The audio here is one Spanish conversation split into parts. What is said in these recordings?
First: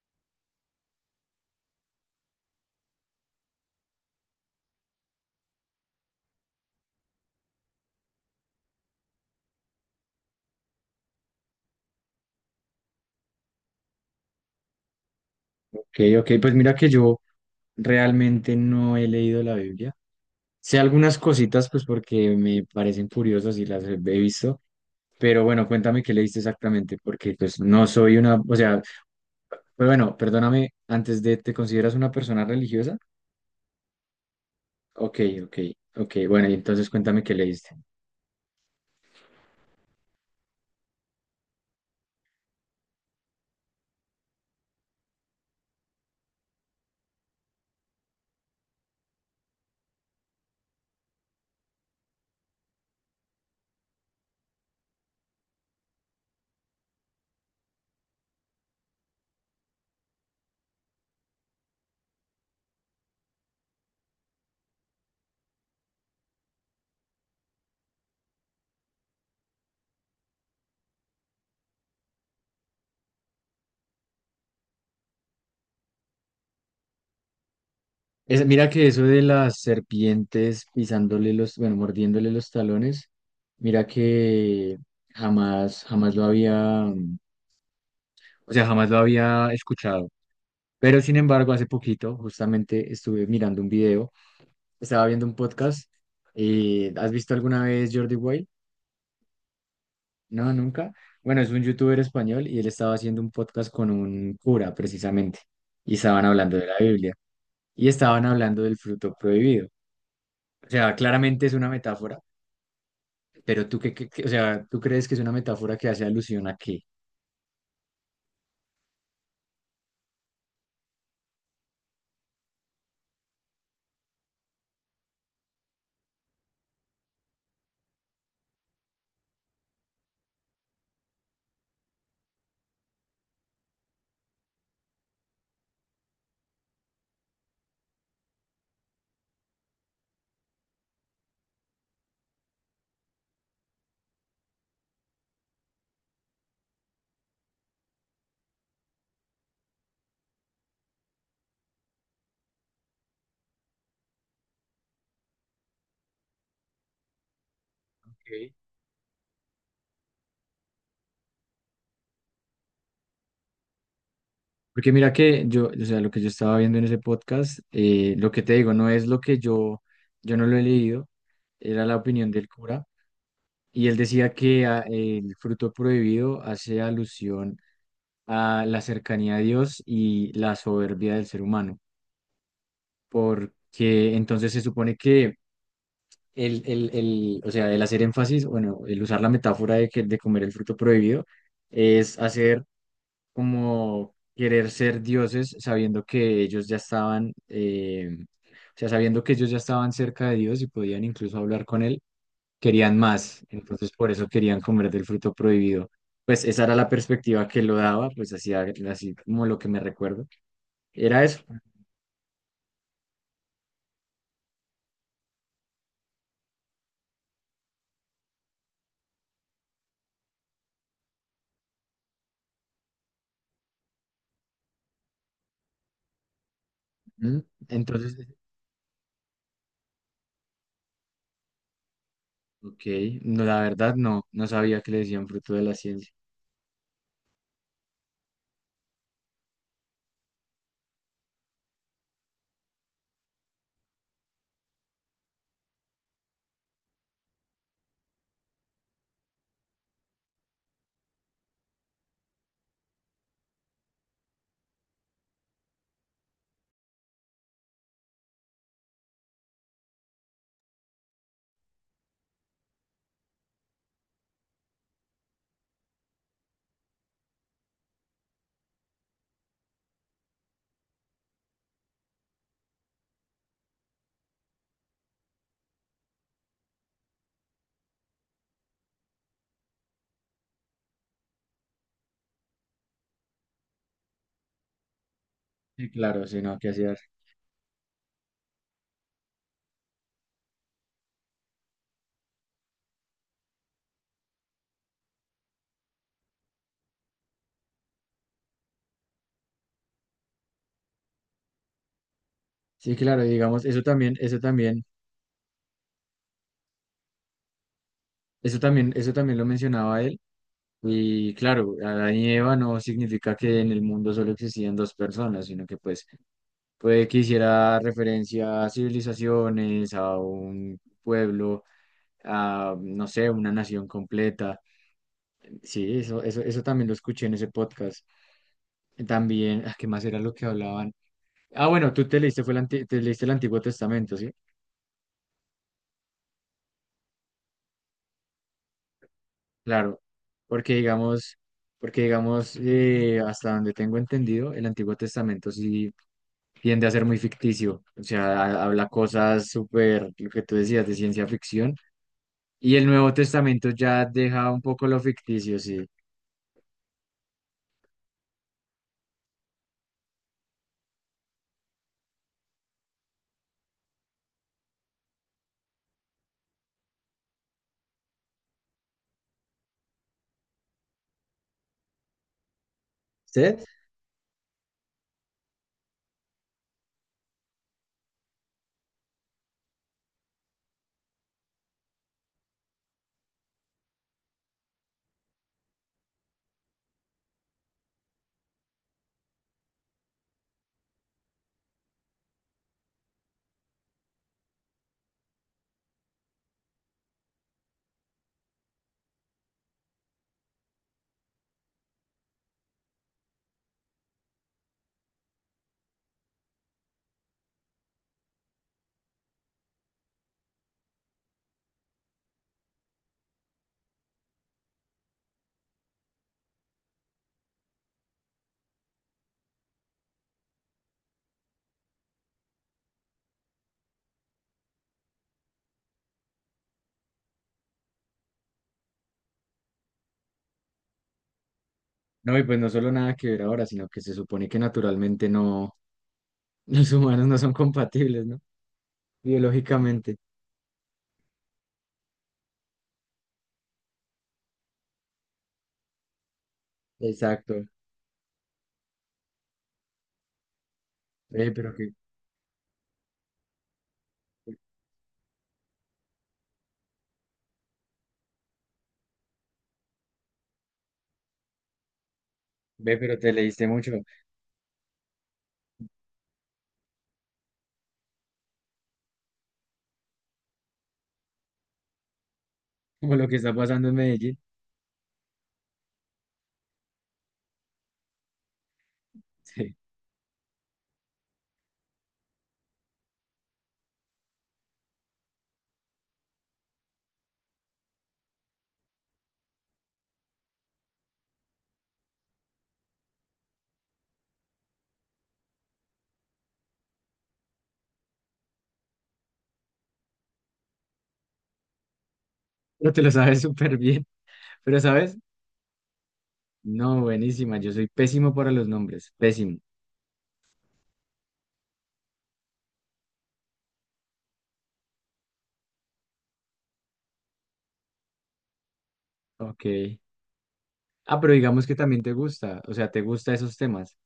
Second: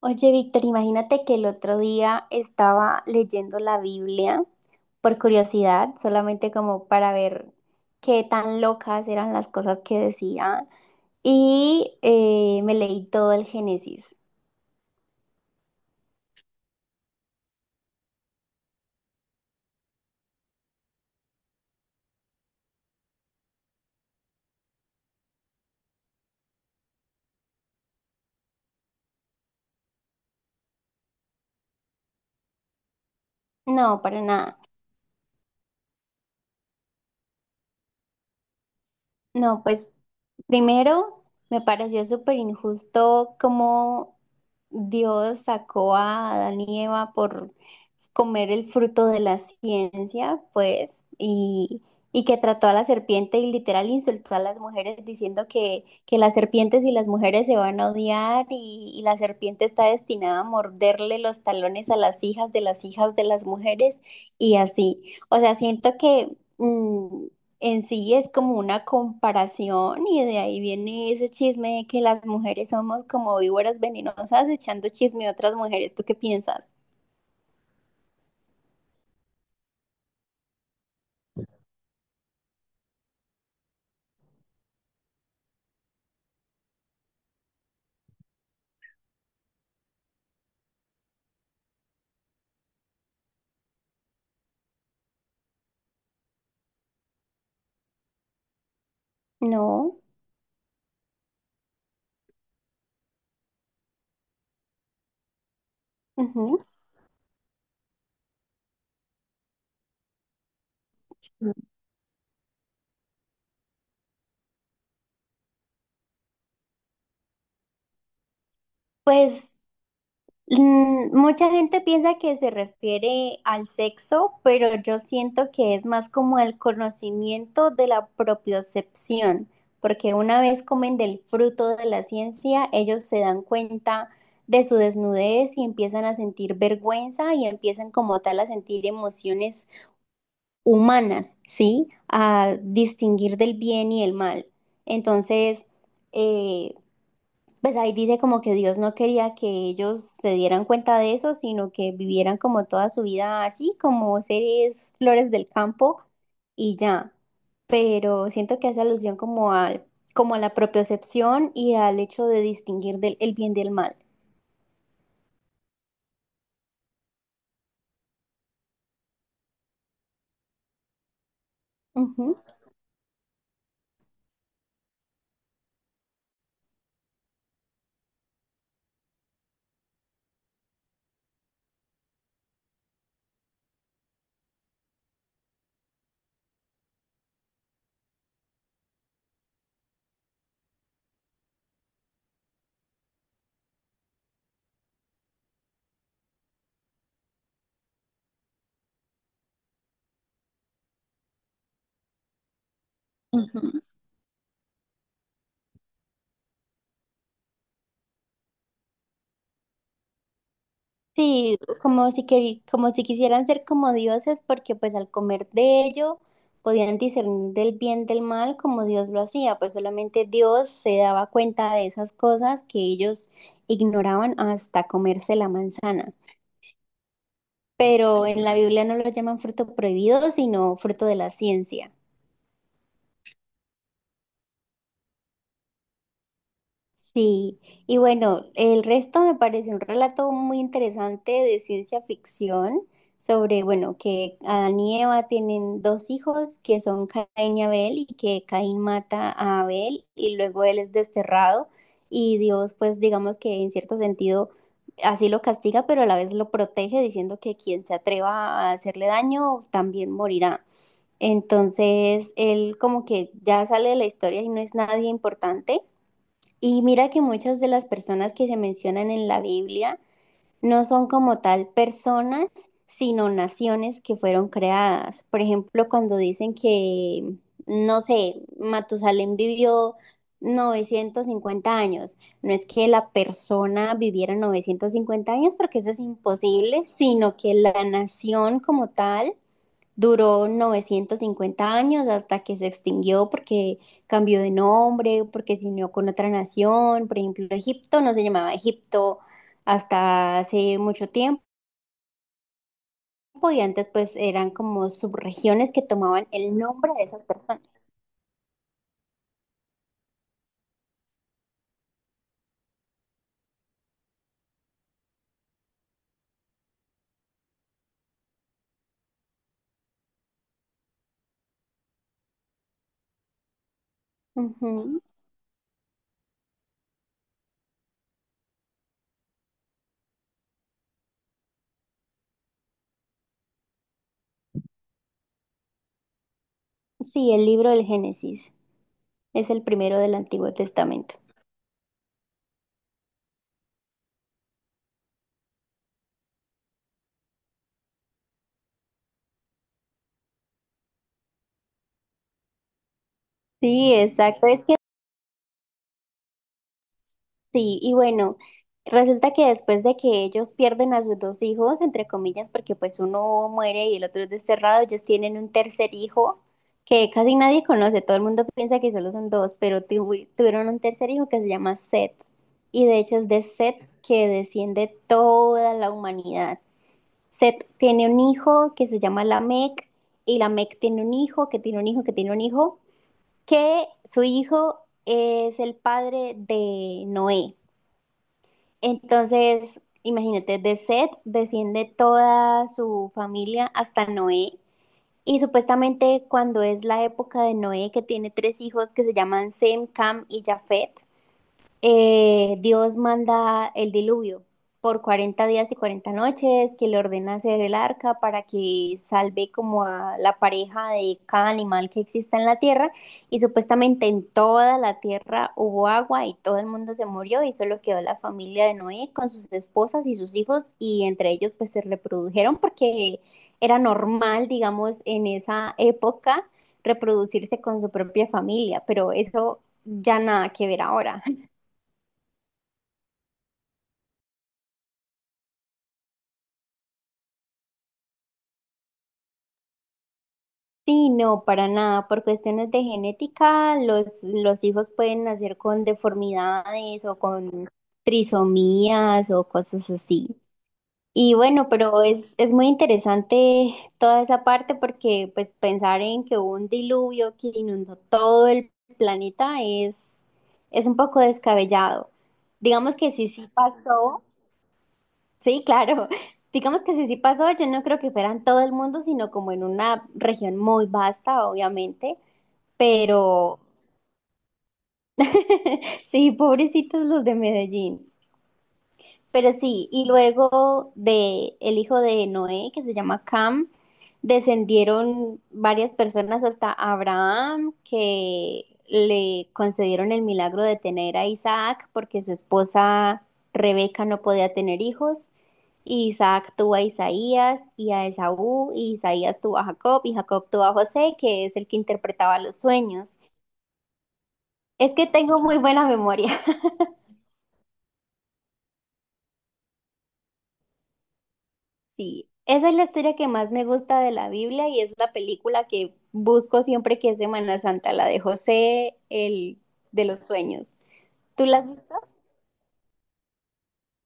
Oye, Víctor, imagínate que el otro día estaba leyendo la Biblia por curiosidad, solamente como para ver qué tan locas eran las cosas que decía, y me leí todo el Génesis. Ok, ok, pues mira que yo realmente no he leído la Biblia. Sé algunas cositas, pues porque me parecen curiosas y las he visto, pero bueno, cuéntame qué leíste exactamente, porque pues no soy una, o sea, pues bueno, perdóname, antes de, ¿te consideras una persona religiosa? No, para nada. Ok, ok, ok, bueno, y entonces cuéntame qué leíste. No, pues primero me pareció súper injusto cómo Dios sacó a Adán y Eva por comer el fruto de la ciencia, pues, y que trató a la serpiente y literal insultó a las mujeres diciendo que las serpientes y las mujeres se van a odiar y la serpiente está destinada a morderle los talones a las hijas de las hijas de las mujeres y así. O sea, siento que mm, en sí es como una comparación y de ahí viene ese chisme de que las mujeres somos como víboras venenosas echando chisme a otras mujeres. ¿Tú qué piensas? Mira que eso de las serpientes pisándole los, bueno, mordiéndole los talones, mira que jamás, jamás lo había, o sea, jamás lo había escuchado. Pero sin embargo, hace poquito justamente estuve mirando un video, estaba viendo un podcast. ¿Has visto alguna vez Jordi Wild? No. No, nunca. Bueno, es un youtuber español y él estaba haciendo un podcast con un cura precisamente y estaban hablando Ujú. de la Biblia y estaban hablando del fruto prohibido. O sea, claramente es una metáfora, pero tú qué, o sea, ¿tú crees que es una metáfora que hace alusión a qué? Pues mucha gente piensa que se refiere al sexo, pero yo siento que es más como el conocimiento de la propiocepción, porque una vez comen del fruto de la ciencia, ellos se dan cuenta de su desnudez y empiezan a sentir vergüenza y empiezan como tal a sentir emociones humanas, ¿sí? A distinguir del bien y el mal. Entonces, eh, pues ahí dice como que Dios no quería que ellos se dieran cuenta de eso, sino que vivieran como toda su vida así, como seres flores del campo y ya. Pero Ok. siento que hace alusión como a la propiocepción y al hecho de distinguir el bien del mal. Porque mira que yo, o sea, lo que yo estaba viendo en ese podcast, lo que te digo, no es lo que yo no lo he leído, era la opinión Ujú, del cura, y él decía que ah, el fruto prohibido hace alusión a la cercanía a Dios y la soberbia del ser humano, porque entonces se supone que el, o sea, el hacer énfasis, bueno, el usar la metáfora de, que, de comer el fruto prohibido, es hacer como querer ser dioses sabiendo que ellos ya estaban, o sea, sabiendo que ellos ya estaban cerca de Dios y podían incluso hablar con él, querían más, ujú. entonces por eso querían comer del fruto prohibido. Pues esa era la perspectiva que lo daba, pues así, así como lo que me recuerdo. Era eso. Sí, como si, como si quisieran ser como dioses, porque pues al comer de ello podían discernir del bien del mal como Dios lo hacía, pues solamente Dios se daba cuenta de esas cosas que ellos ignoraban hasta comerse la manzana. Ujú. Entonces, Pero en la Biblia no lo llaman fruto prohibido, sino fruto de la ciencia. ok, no, la verdad no, no sabía que le decían fruto de la ciencia. Sí, y bueno, el resto me parece un relato muy interesante de ciencia ficción sobre, bueno, que Adán y Eva tienen dos hijos que son Caín y Abel y que Caín mata a Abel y luego él es desterrado y Dios pues digamos que en cierto sentido así lo castiga pero a la vez lo protege diciendo que quien se atreva a hacerle daño también morirá. Entonces él como que ya sale de la historia y no es nadie importante y mira que muchas de las personas que se mencionan en la Biblia no son como tal personas, sino naciones que fueron creadas. Por ejemplo, cuando dicen que, no sé, Matusalén vivió 950 años, no es que la persona viviera 950 años porque Sí, eso es claro, sí, no, ¿qué imposible, hacías? sino que la nación como tal duró 950 años hasta que se extinguió porque cambió de nombre, porque se unió con otra nación. Por ejemplo, Egipto no se llamaba Egipto hasta hace mucho tiempo Sí, claro, y digamos, eso antes pues también, eso eran también, como subregiones que tomaban el nombre de esas personas. eso también, eso también lo mencionaba él. Y claro, Adán y Eva no significa que en el mundo solo existían dos personas, sino que pues puede que hiciera referencia a civilizaciones, a un pueblo, a no sé, una nación completa. Ujú. Sí, eso también lo escuché en ese podcast. También, ah, ¿qué más era lo que hablaban? Ah, bueno, tú te leíste, te leíste el Antiguo Testamento, ¿sí? Sí, el libro del Génesis es el primero Claro, del Antiguo porque Testamento. digamos, porque digamos, hasta donde tengo entendido, el Antiguo Testamento sí tiende a ser muy ficticio, o sea, habla cosas súper, lo que tú decías, de ciencia ficción, y el Nuevo Testamento Sí, ya exacto. deja un Es poco lo ficticio, sí. Sí, y bueno, resulta que después de que ellos pierden a sus dos hijos, entre comillas, porque pues uno muere y el otro es desterrado, ellos tienen un tercer hijo que casi nadie conoce, todo el mundo piensa que solo son dos, pero tuvieron un tercer hijo que se llama Seth, y de hecho es de ¿Usted? Seth que desciende toda la humanidad. Seth tiene un hijo que se llama Lamec, y Lamec tiene un hijo que tiene un hijo que tiene un hijo, que su hijo es el padre de Noé. Entonces, imagínate, de Seth desciende toda su familia hasta Noé. Y supuestamente cuando es la época de Noé, que tiene tres hijos que se llaman Sem, Cam y Jafet, Dios manda el diluvio por 40 días y 40 noches, que le ordena hacer el arca para que salve como a la pareja de cada animal que exista en la tierra. Y supuestamente en toda la tierra hubo agua y todo el mundo se murió y solo quedó la familia de Noé con sus esposas y sus hijos y entre ellos pues se reprodujeron porque era normal, digamos, en esa época reproducirse con su propia familia, pero eso ya nada que ver ahora. No, y pues no solo nada que ver ahora, sino que se supone que naturalmente no, los humanos no son compatibles, ¿no? Biológicamente. Sí, no, para nada. Por cuestiones de genética, los hijos pueden nacer con deformidades o Exacto. con trisomías o cosas así. Y Ve, bueno, pero que, pero es muy interesante toda esa parte porque pues pensar en que hubo un diluvio que inundó todo el planeta es un poco descabellado. Digamos ve, que pero sí, te sí leíste mucho, pasó. Sí, claro. Digamos que si sí pasó, yo no creo que fuera en todo el mundo, sino como en una región muy vasta, obviamente, como lo que está pero pasando en Medellín. sí, pobrecitos los de Medellín. Pero Sí. sí, y luego de el hijo de Noé, que se llama Cam, descendieron varias personas hasta Abraham, que le concedieron el milagro de tener a Isaac, porque su esposa Rebeca no podía tener hijos. Y Isaac tuvo a Isaías y a Esaú, y Isaías tuvo a Jacob, y Jacob tuvo a José, que es el que interpretaba los Pero te lo sueños. sabes súper bien. Pero, Es que ¿sabes? tengo muy buena memoria. No, buenísima. Yo soy pésimo para los nombres. Pésimo. Sí, esa es la historia que más me gusta de la Biblia y es la película que busco siempre que es Semana Santa, la de José, el Ok. de los sueños. Ah, pero ¿Tú la digamos has que visto? también te gusta, o sea, te gusta esos temas.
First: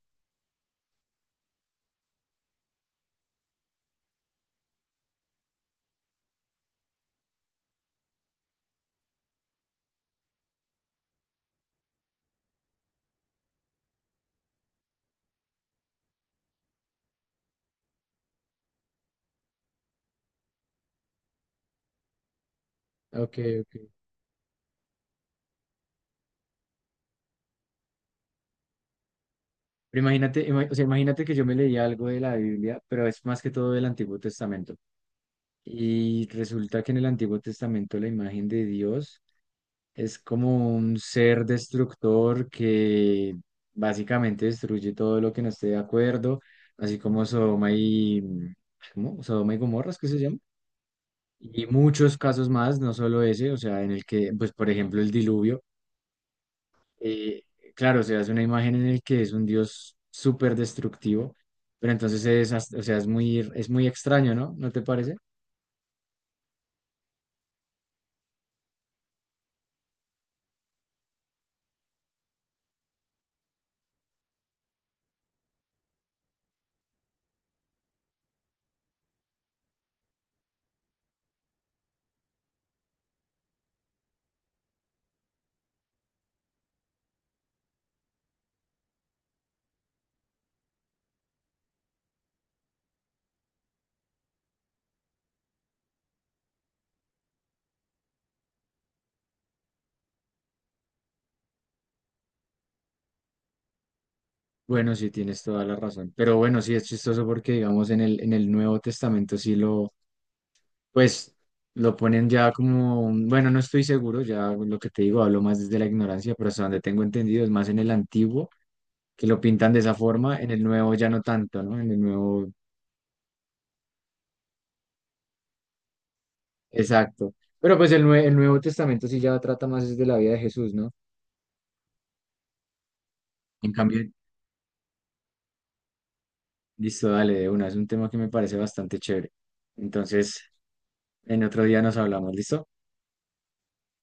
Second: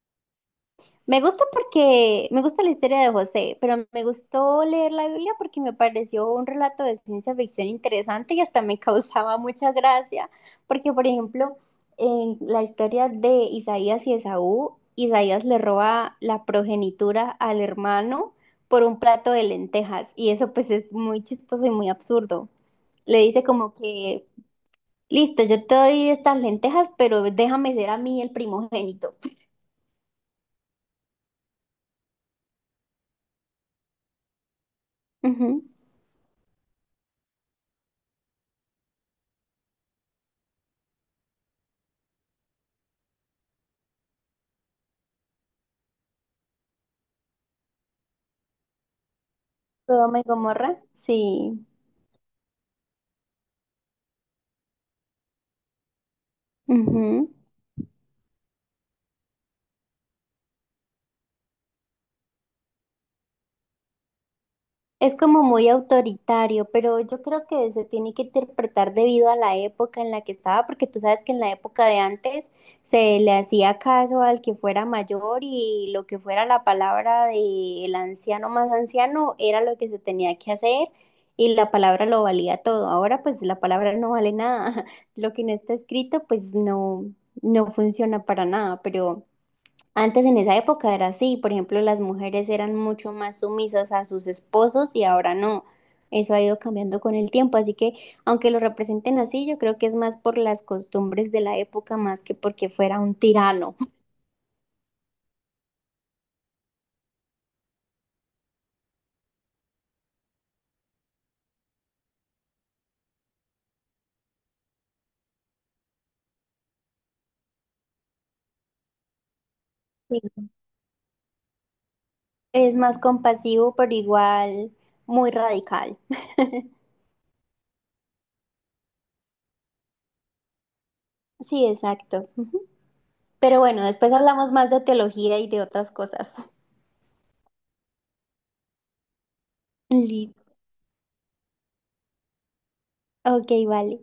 Me gusta porque me gusta la historia de José, pero me gustó leer la Biblia porque me pareció un relato de ciencia ficción interesante y hasta me causaba mucha gracia, porque por ejemplo, en la historia de Isaías y Esaú, Isaías le roba la progenitura al hermano por un plato de lentejas y eso pues es muy chistoso y muy absurdo. Le Ok, dice como ok. que, listo, yo te doy estas lentejas, pero déjame ser a mí el primogénito. Pero imagínate, o sea, imagínate que yo me leía algo de la Biblia, pero es más que todo del Antiguo Testamento. Ujú. Y resulta que en el Antiguo Testamento la imagen de Dios es como un ser destructor que básicamente destruye todo lo que no esté de acuerdo, así como Sodoma y... ¿Cómo? Sodoma y Gomorra, ¿es que se Sodoma y llama? Gomorra, Y sí. muchos casos más, no solo ese, o sea, en el que, pues, por ejemplo, el diluvio Ujú. eh, claro, o sea, es una imagen en el que es un dios súper destructivo, pero entonces es, o sea, es muy extraño, ¿no? ¿No te parece? Es como muy autoritario, pero yo creo que se tiene que interpretar debido a la época en la que estaba, porque tú sabes que en la época de antes se le hacía caso al que fuera mayor y lo que fuera la palabra del anciano más anciano era lo que se tenía que hacer y la palabra lo valía todo. Ahora pues la palabra no vale nada. Lo que no está escrito pues no, no funciona para nada. Pero... Antes en esa época era así, por ejemplo, las mujeres eran mucho más sumisas a sus esposos y ahora no. Eso ha ido cambiando con el tiempo, así que aunque lo representen así, yo creo que es más por las costumbres de la época más que porque fuera un tirano. Bueno, sí, tienes toda la razón. Pero bueno, sí, es chistoso porque, digamos, en el Nuevo Testamento sí lo, pues, lo ponen ya como, bueno, no estoy seguro, ya lo que te digo, hablo más desde la ignorancia, pero hasta donde tengo entendido es más en el Antiguo, que lo pintan de esa forma, Sí. en el Nuevo ya no tanto, ¿no? En el Nuevo, Es más compasivo, pero igual muy radical. exacto. Pero pues el, el Nuevo Testamento sí ya trata más es de la vida de Jesús, ¿no? Sí, exacto. Ujú. Pero En bueno, cambio, después hablamos más de teología y de otras cosas. listo, dale de una. Es un tema que me parece bastante chévere. Listo. Entonces, en otro día nos hablamos, ¿listo? Ok, vale.